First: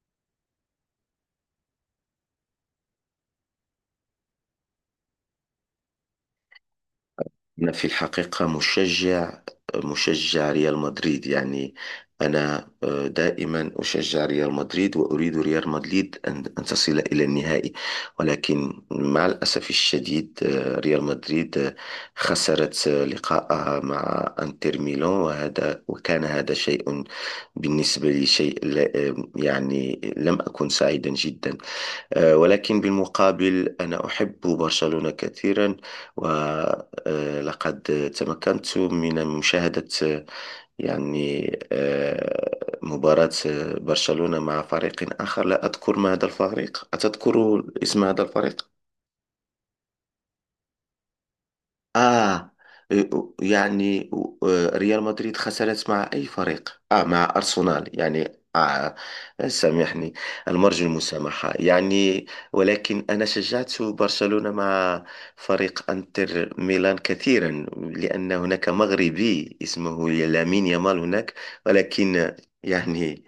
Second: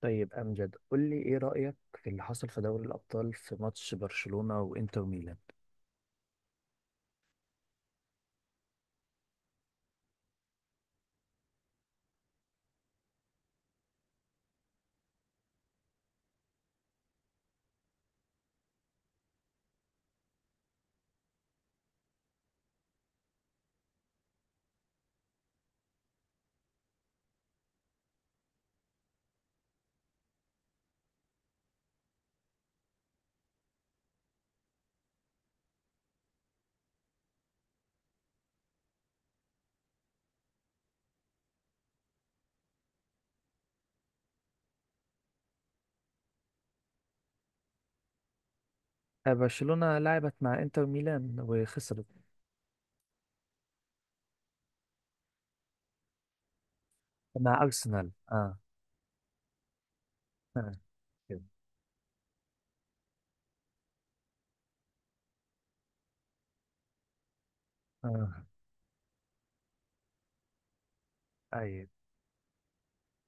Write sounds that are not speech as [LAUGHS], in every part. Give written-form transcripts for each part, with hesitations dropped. طيب امجد، قول لي ايه رايك في اللي حصل في دوري الابطال في ماتش برشلونه وانتر ميلان؟ أنا في الحقيقة مشجع ريال مدريد يعني. أنا دائما أشجع ريال مدريد وأريد ريال مدريد أن تصل إلى النهائي. ولكن مع الأسف الشديد ريال مدريد خسرت لقاءها مع أنتر ميلان وكان هذا شيء بالنسبة لي، شيء يعني لم أكن سعيدا جدا. ولكن بالمقابل أنا أحب برشلونة كثيرا. ولقد تمكنت من مشاهدة يعني مباراة برشلونة مع فريق آخر، لا أذكر ما هذا الفريق، أتذكر اسم هذا الفريق؟ برشلونه لعبت مع انتر ميلان وخسرت. آه يعني ريال مدريد خسرت مع أي فريق؟ مع مع أرسنال ارسنال، يعني اه. سامحني. اه، المرجو كده. المسامحة يعني. ولكن أنا شجعت برشلونة مع فريق أنتر ميلان كثيرا، لأن اه. هناك مغربي اسمه لامين يامال هناك. ايوه. ولكن يعني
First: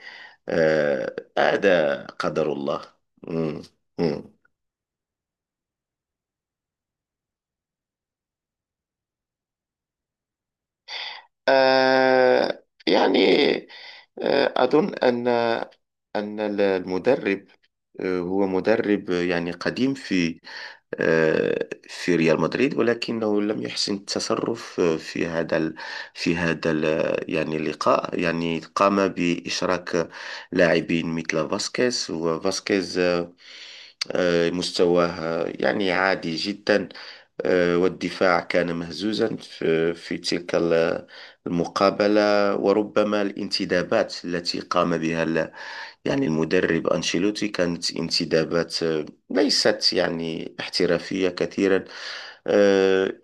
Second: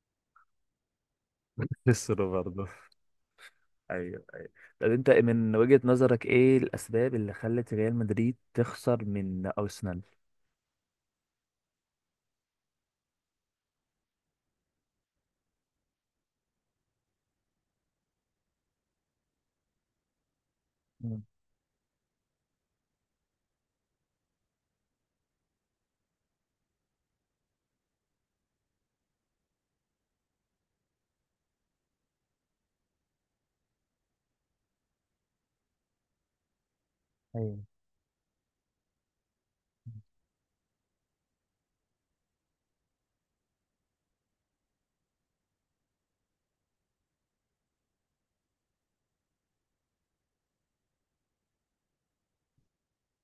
[LAUGHS] هذا خسروا قدر برضه. الله. مم. ايوه مم. ايوه. طب انت من وجهه نظرك ايه الاسباب اللي خلت ريال مدريد تخسر من ارسنال؟ يعني أظن أن أن المدرب هو مدرب يعني قديم في مم. في ريال مدريد، ولكنه لم يحسن التصرف في هذا يعني اللقاء. يعني قام بإشراك لاعبين مثل فاسكيز مستواه يعني عادي جدا. ايوه والدفاع كان مهزوزا في تلك المقابلة. وربما الانتدابات التي قام بها يعني المدرب أنشيلوتي كانت انتدابات ليست يعني احترافية كثيرا. آه،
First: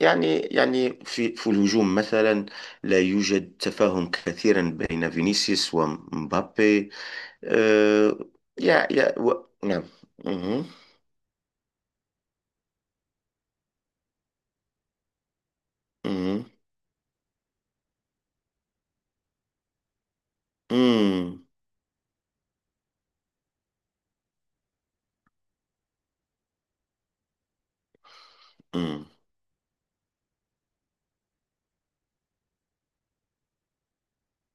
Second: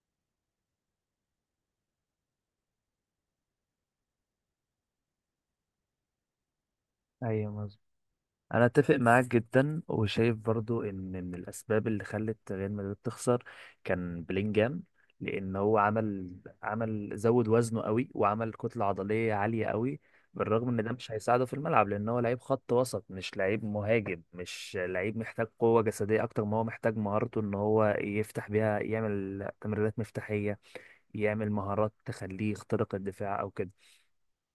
يعني يعني في الهجوم مثلا لا يوجد تفاهم كثيرا بين فينيسيوس ومبابي. ايوه، مظبوط. آه، انا اتفق معاك جدا، نعم. وشايف مهم. برضو ان من الاسباب اللي خلت ريال مدريد تخسر كان بلينجهام، لان هو عمل مهم. عمل زود وزنه قوي، وعمل كتله عضليه عاليه قوي، بالرغم ان ده مش مم. هيساعده في الملعب لان هو لعيب خط وسط، مش لعيب مهاجم، مش لعيب محتاج قوه جسديه اكتر ما هو محتاج مهارته ان هو يفتح بيها، مم. يعمل تمريرات مفتاحيه، يعمل مهارات تخليه يخترق الدفاع او كده.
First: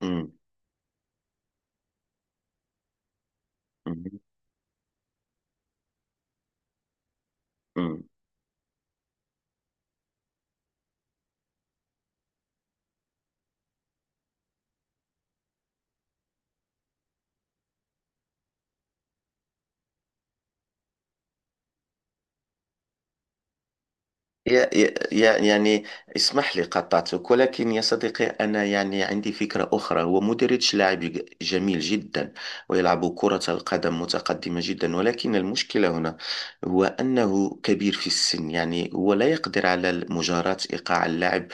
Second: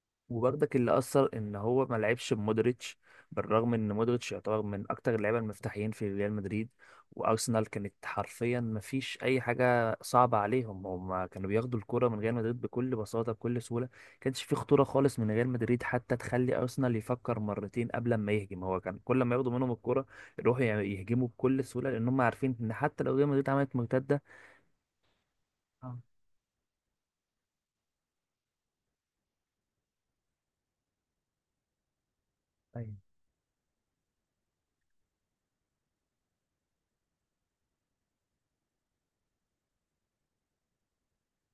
مم. وبرضك اللي اثر ان هو ما لعبش بمودريتش، بالرغم ان مم. مودريتش يعتبر من اكتر اللعيبه المفتاحيين في ريال مدريد. وارسنال كانت مم. حرفيا ما فيش اي حاجه صعبه عليهم، هم كانوا بياخدوا الكره من ريال مدريد بكل بساطه بكل سهوله. كانش في خطوره خالص من ريال مدريد حتى تخلي ارسنال يفكر مرتين قبل ما يهجم، هو كان كل ما ياخدوا منهم الكره يروحوا يعني يهجموا بكل سهوله، لان هم عارفين ان حتى لو ريال مدريد عملت مرتده. يعني آه، اسمح لي قطعتك، ولكن يا صديقي، أنا يعني عندي فكرة أخرى. هو مودريتش لاعب جميل جدا أيوة. ويلعب كرة القدم متقدمة جدا، ولكن المشكلة هنا هو أنه كبير في السن، يعني هو لا يقدر على مجاراة إيقاع اللاعب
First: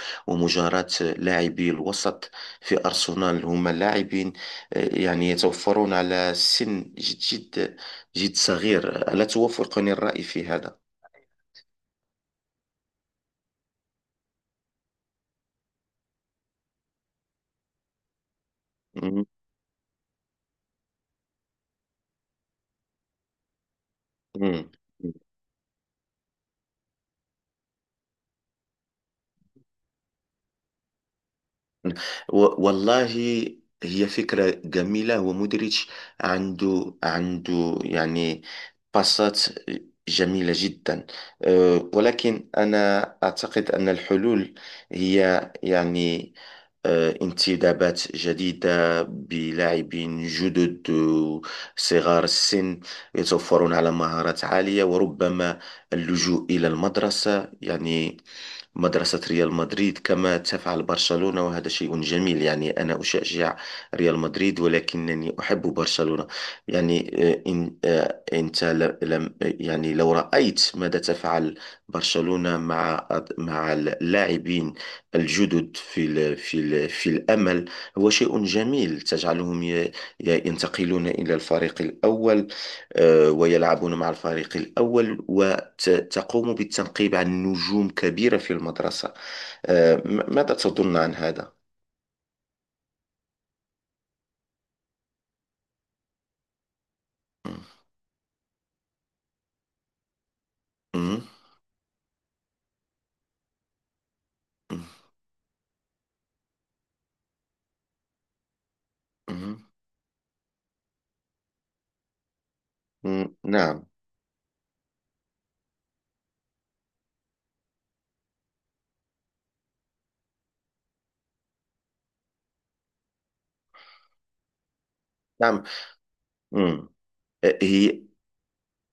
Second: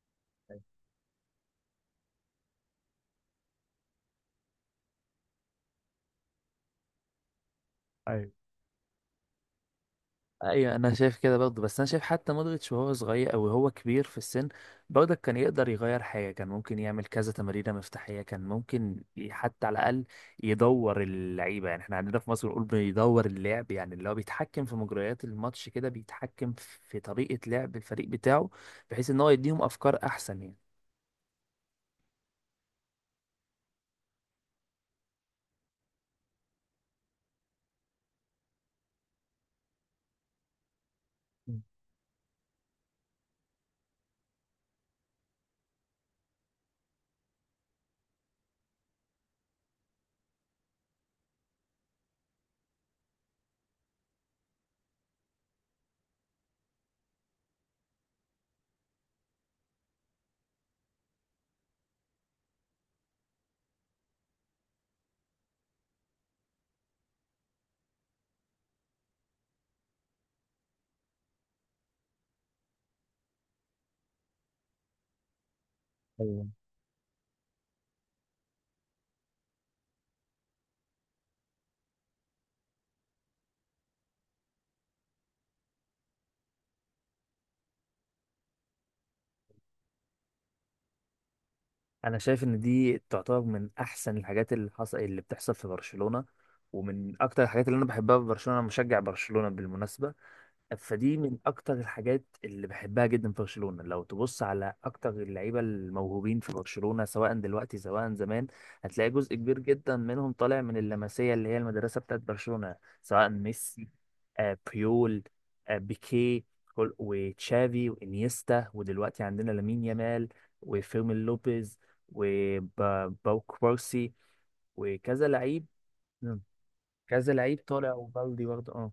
أيوة. ومجاراة لاعبي الوسط. في أرسنال هم لاعبين يعني يتوفرون على سن جد جد جد أيوة. صغير، ألا توافقني الرأي في ايوه، هذا؟ انا شايف كده برضه، بس انا شايف حتى مودريتش وهو صغير او هو كبير في السن برضه كان يقدر يغير حاجه، كان ممكن يعمل كذا تمريره مفتاحيه، مم. حتى على الاقل يدور اللعيبه. يعني احنا عندنا في مصر بنقول بيدور اللعب، يعني اللي هو بيتحكم مم. في مجريات الماتش كده، بيتحكم في طريقه لعب الفريق بتاعه، بحيث ان هو يديهم افكار احسن يعني. والله، هي فكرة جميلة، ومودريتش عنده يعني باصات جميلة جدا. مم. أه، ولكن أنا أعتقد أن الحلول هي يعني انتدابات جديدة بلاعبين جدد صغار السن، يتوفرون على مهارات عالية، وربما اللجوء إلى المدرسة، يعني مدرسة ريال مدريد كما تفعل برشلونة، وهذا شيء جميل. يعني أنا أشجع ريال مدريد، ولكنني أحب برشلونة. يعني إن أنت لم يعني، لو رأيت ماذا تفعل برشلونة مع اللاعبين الجدد في ال ايوه، في ال في الأمل، هو شيء جميل. تجعلهم ينتقلون إلى الفريق الأول ويلعبون مع الفريق الأول، وتقوم بالتنقيب عن نجوم كبيرة في المدرسة. ماذا تظن عن هذا؟ انا شايف ان دي تعتبر من احسن الحاجات اللي بتحصل في برشلونة، ومن اكتر مم. الحاجات اللي انا بحبها في برشلونة. أنا مشجع برشلونة بالمناسبة، فدي مم. من اكتر الحاجات اللي بحبها جدا في برشلونة. لو تبص على اكتر اللعيبة الموهوبين في برشلونة سواء دلوقتي سواء زمان، هتلاقي جزء كبير مم. جدا منهم طالع من اللمسية اللي هي المدرسة بتاعت برشلونة، سواء مم. نعم، ميسي، بيول، بيكي، وتشافي وانيستا، ودلوقتي عندنا لامين يامال وفيرمين لوبيز وباو كوبارسي وكذا نعم. لعيب. مم. مم. كذا لعيب طالع، هي وبالدي برضه، اه.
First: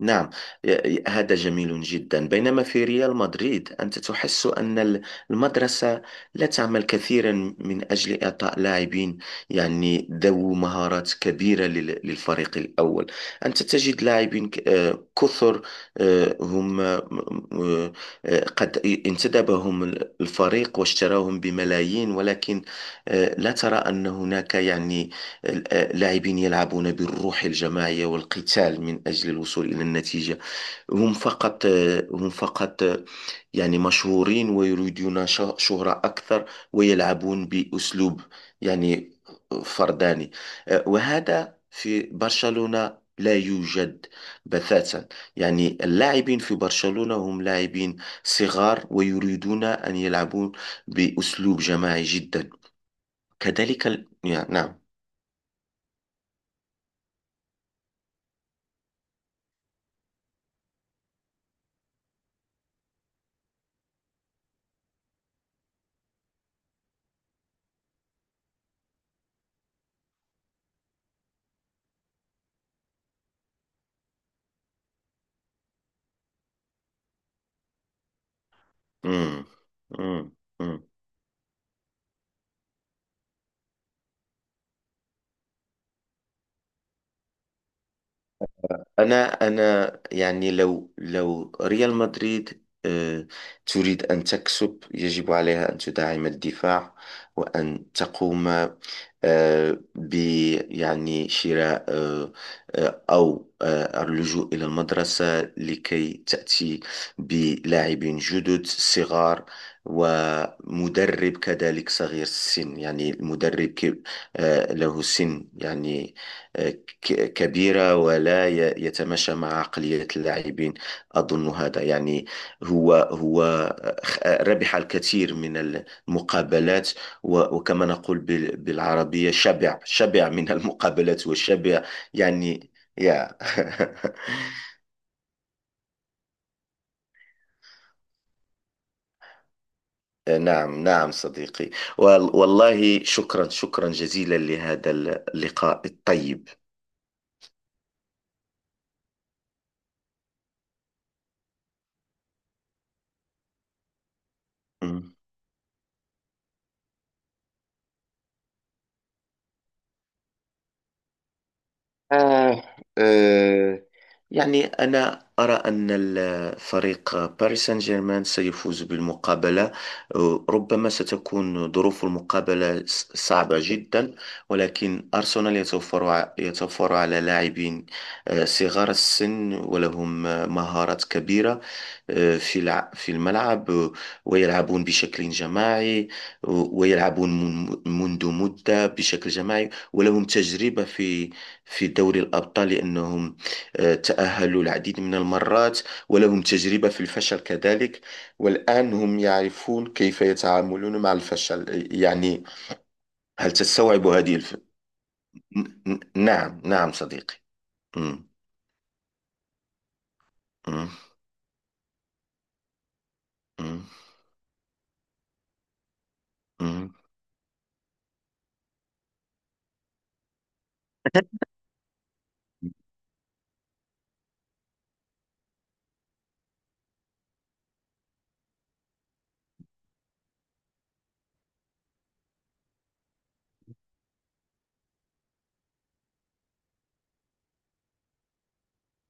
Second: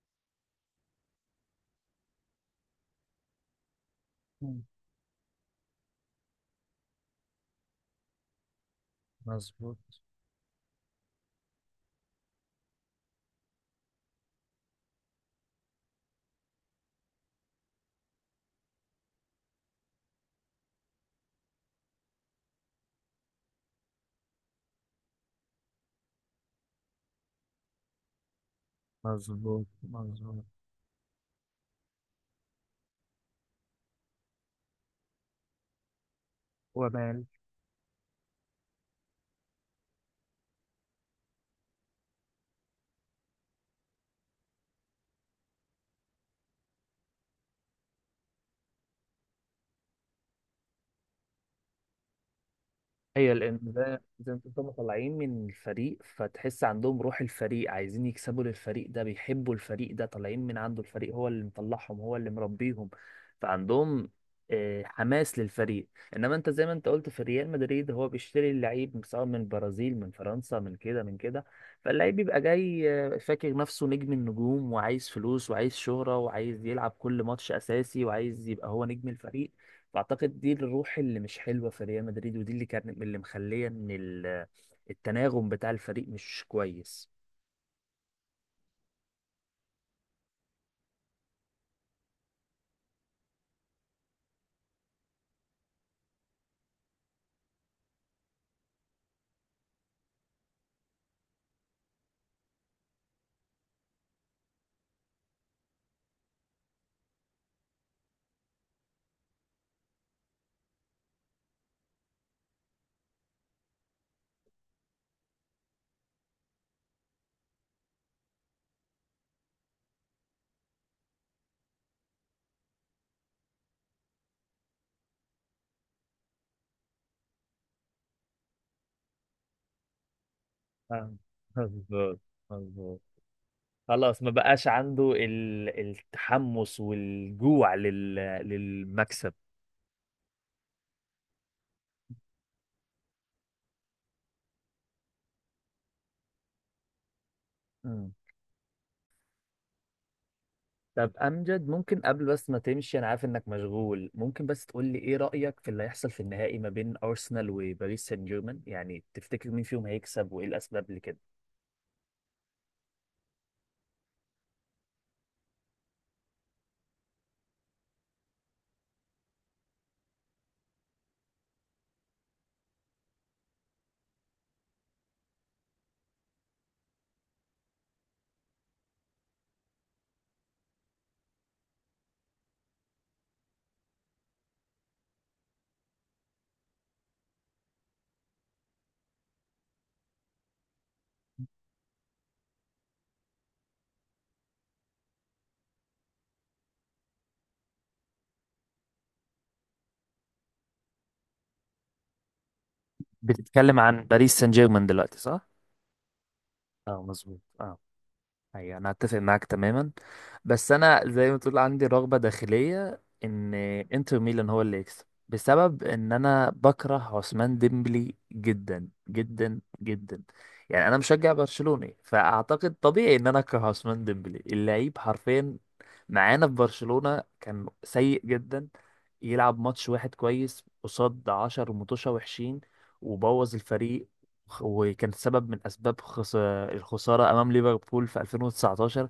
نعم، هذا جميل جدا. بينما في ريال مدريد، أنت تحس مم. أن المدرسة لا تعمل كثيرا من أجل إعطاء لاعبين مظبوط يعني ذو مهارات كبيرة للفريق الأول. أنت تجد لاعبين كثر، هم قد انتدبهم الفريق واشتراهم بملايين، ولكن لا ترى أن هناك يعني اللاعبين يلعبون بالروح الجماعية والقتال من أجل مظبوط الوصول إلى النتيجة. مظبوط، هم فقط هم فقط يعني مشهورين ويريدون شهرة أكثر، ومان. ويلعبون بأسلوب يعني فرداني. وهذا في برشلونة لا يوجد بتاتا. يعني اللاعبين في برشلونة هم لاعبين صغار ويريدون أن يلعبون بأسلوب جماعي جدا. هي لان ده زي ما يعني انتم نعم. طالعين من الفريق، فتحس عندهم روح الفريق، عايزين يكسبوا للفريق ده، بيحبوا الفريق ده، طالعين من عنده، الفريق هو اللي مطلعهم، هو اللي مربيهم، فعندهم حماس للفريق. انما انت زي ما انت قلت في ريال مدريد، هو بيشتري اللعيب سواء من البرازيل، من فرنسا، من كده من كده، فاللعيب بيبقى جاي فاكر نفسه نجم النجوم، وعايز فلوس وعايز شهرة وعايز يلعب كل ماتش اساسي وعايز يبقى هو نجم امم الفريق. امم فاعتقد دي امم الروح اللي مش حلوه في ريال مدريد، ودي اللي كانت اللي مخليه ان التناغم بتاع الفريق مش كويس. انا انا يعني لو ريال مدريد تريد ان تكسب، يجب عليها ان تدعم الدفاع، وان تقوم آه، ب يعني شراء، او اللجوء الى المدرسه لكي تاتي بلاعبين جدد صغار، ومدرب كذلك صغير السن. يعني المدرب له سن يعني آه، كبيرة ولا يتماشى مع عقلية اللاعبين. أظن هذا يعني هو ربح الكثير من المقابلات، وكما نقول بالعربية: شبع شبع من فاهم. المقابلات وشبع مظبوط يعني. مظبوط. يا خلاص، ما [LAUGHS] بقاش عنده التحمس والجوع للمكسب. نعم، نعم صديقي. وال- والله، شكرا، شكرا جزيلا لهذا اللقاء الطيب. مم. طب امجد، ممكن قبل بس ما تمشي، انا عارف انك مشغول، ممكن بس تقول لي ايه رايك في اللي هيحصل في النهائي ما بين ارسنال وباريس سان جيرمان؟ يعني تفتكر مين فيهم هيكسب وايه الاسباب لكده؟ آه آه يعني أنا أرى أن فريق باريس سان جيرمان سيفوز بالمقابلة. ربما ستكون ظروف المقابلة صعبة جدا، ولكن أرسنال يتوفر، يتوفر على لاعبين صغار السن ولهم مهارات كبيرة في في الملعب، ويلعبون بشكل جماعي ويلعبون منذ مدة بشكل جماعي، ولهم تجربة في دوري الأبطال، لأنهم تأهلوا العديد من المرات، ولهم تجربة في الفشل كذلك، والآن هم يعرفون كيف يتعاملون مع الفشل يعني. هل بتتكلم عن تستوعب هذه باريس سان جيرمان دلوقتي صح؟ نعم، نعم اه صديقي. مظبوط، اه. مم. ايوه، انا اتفق معاك تماما، بس مم. انا زي ما تقول عندي رغبه داخليه ان مم. انتر ميلان هو اللي يكسب، بسبب ان انا مم. بكره عثمان ديمبلي جدا جدا جدا. يعني انا مشجع برشلوني، فاعتقد طبيعي ان انا اكره عثمان ديمبلي. اللعيب حرفيا معانا في برشلونه كان سيء جدا، يلعب ماتش واحد كويس قصاد عشر متوشة وحشين، وبوظ الفريق، وكان سبب من اسباب الخسارة أمام ليفربول في 2019،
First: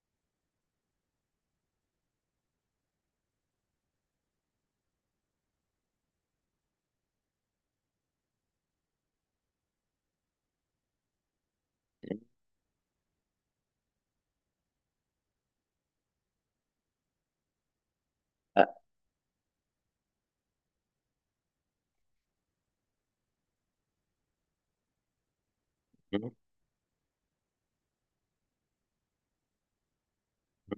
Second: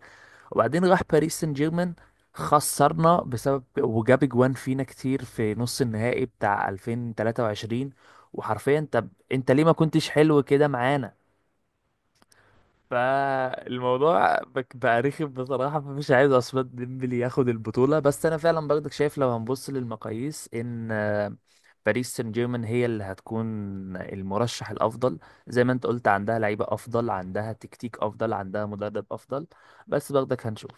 وبعدين راح باريس سان جيرمان، خسرنا بسبب وجاب جوان فينا كتير في نص النهائي بتاع 2023. وحرفيا طب انت ليه ما كنتش حلو كده معانا؟ فالموضوع بقى رخم بصراحة، فمش عايز عثمان ديمبلي ياخد البطولة. بس أنا آه. فعلا برضك شايف لو هنبص للمقاييس إن باريس سان جيرمان هي اللي هتكون المرشح الأفضل. زي ما أنت قلت مم. عندها لعيبة أفضل، عندها تكتيك أفضل، عندها مدرب أفضل. بس برضك هنشوف.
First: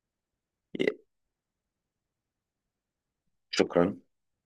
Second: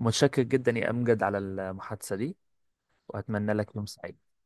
متشكر جدا يا أمجد على المحادثة دي، وأتمنى لك يوم شكرا. سعيد.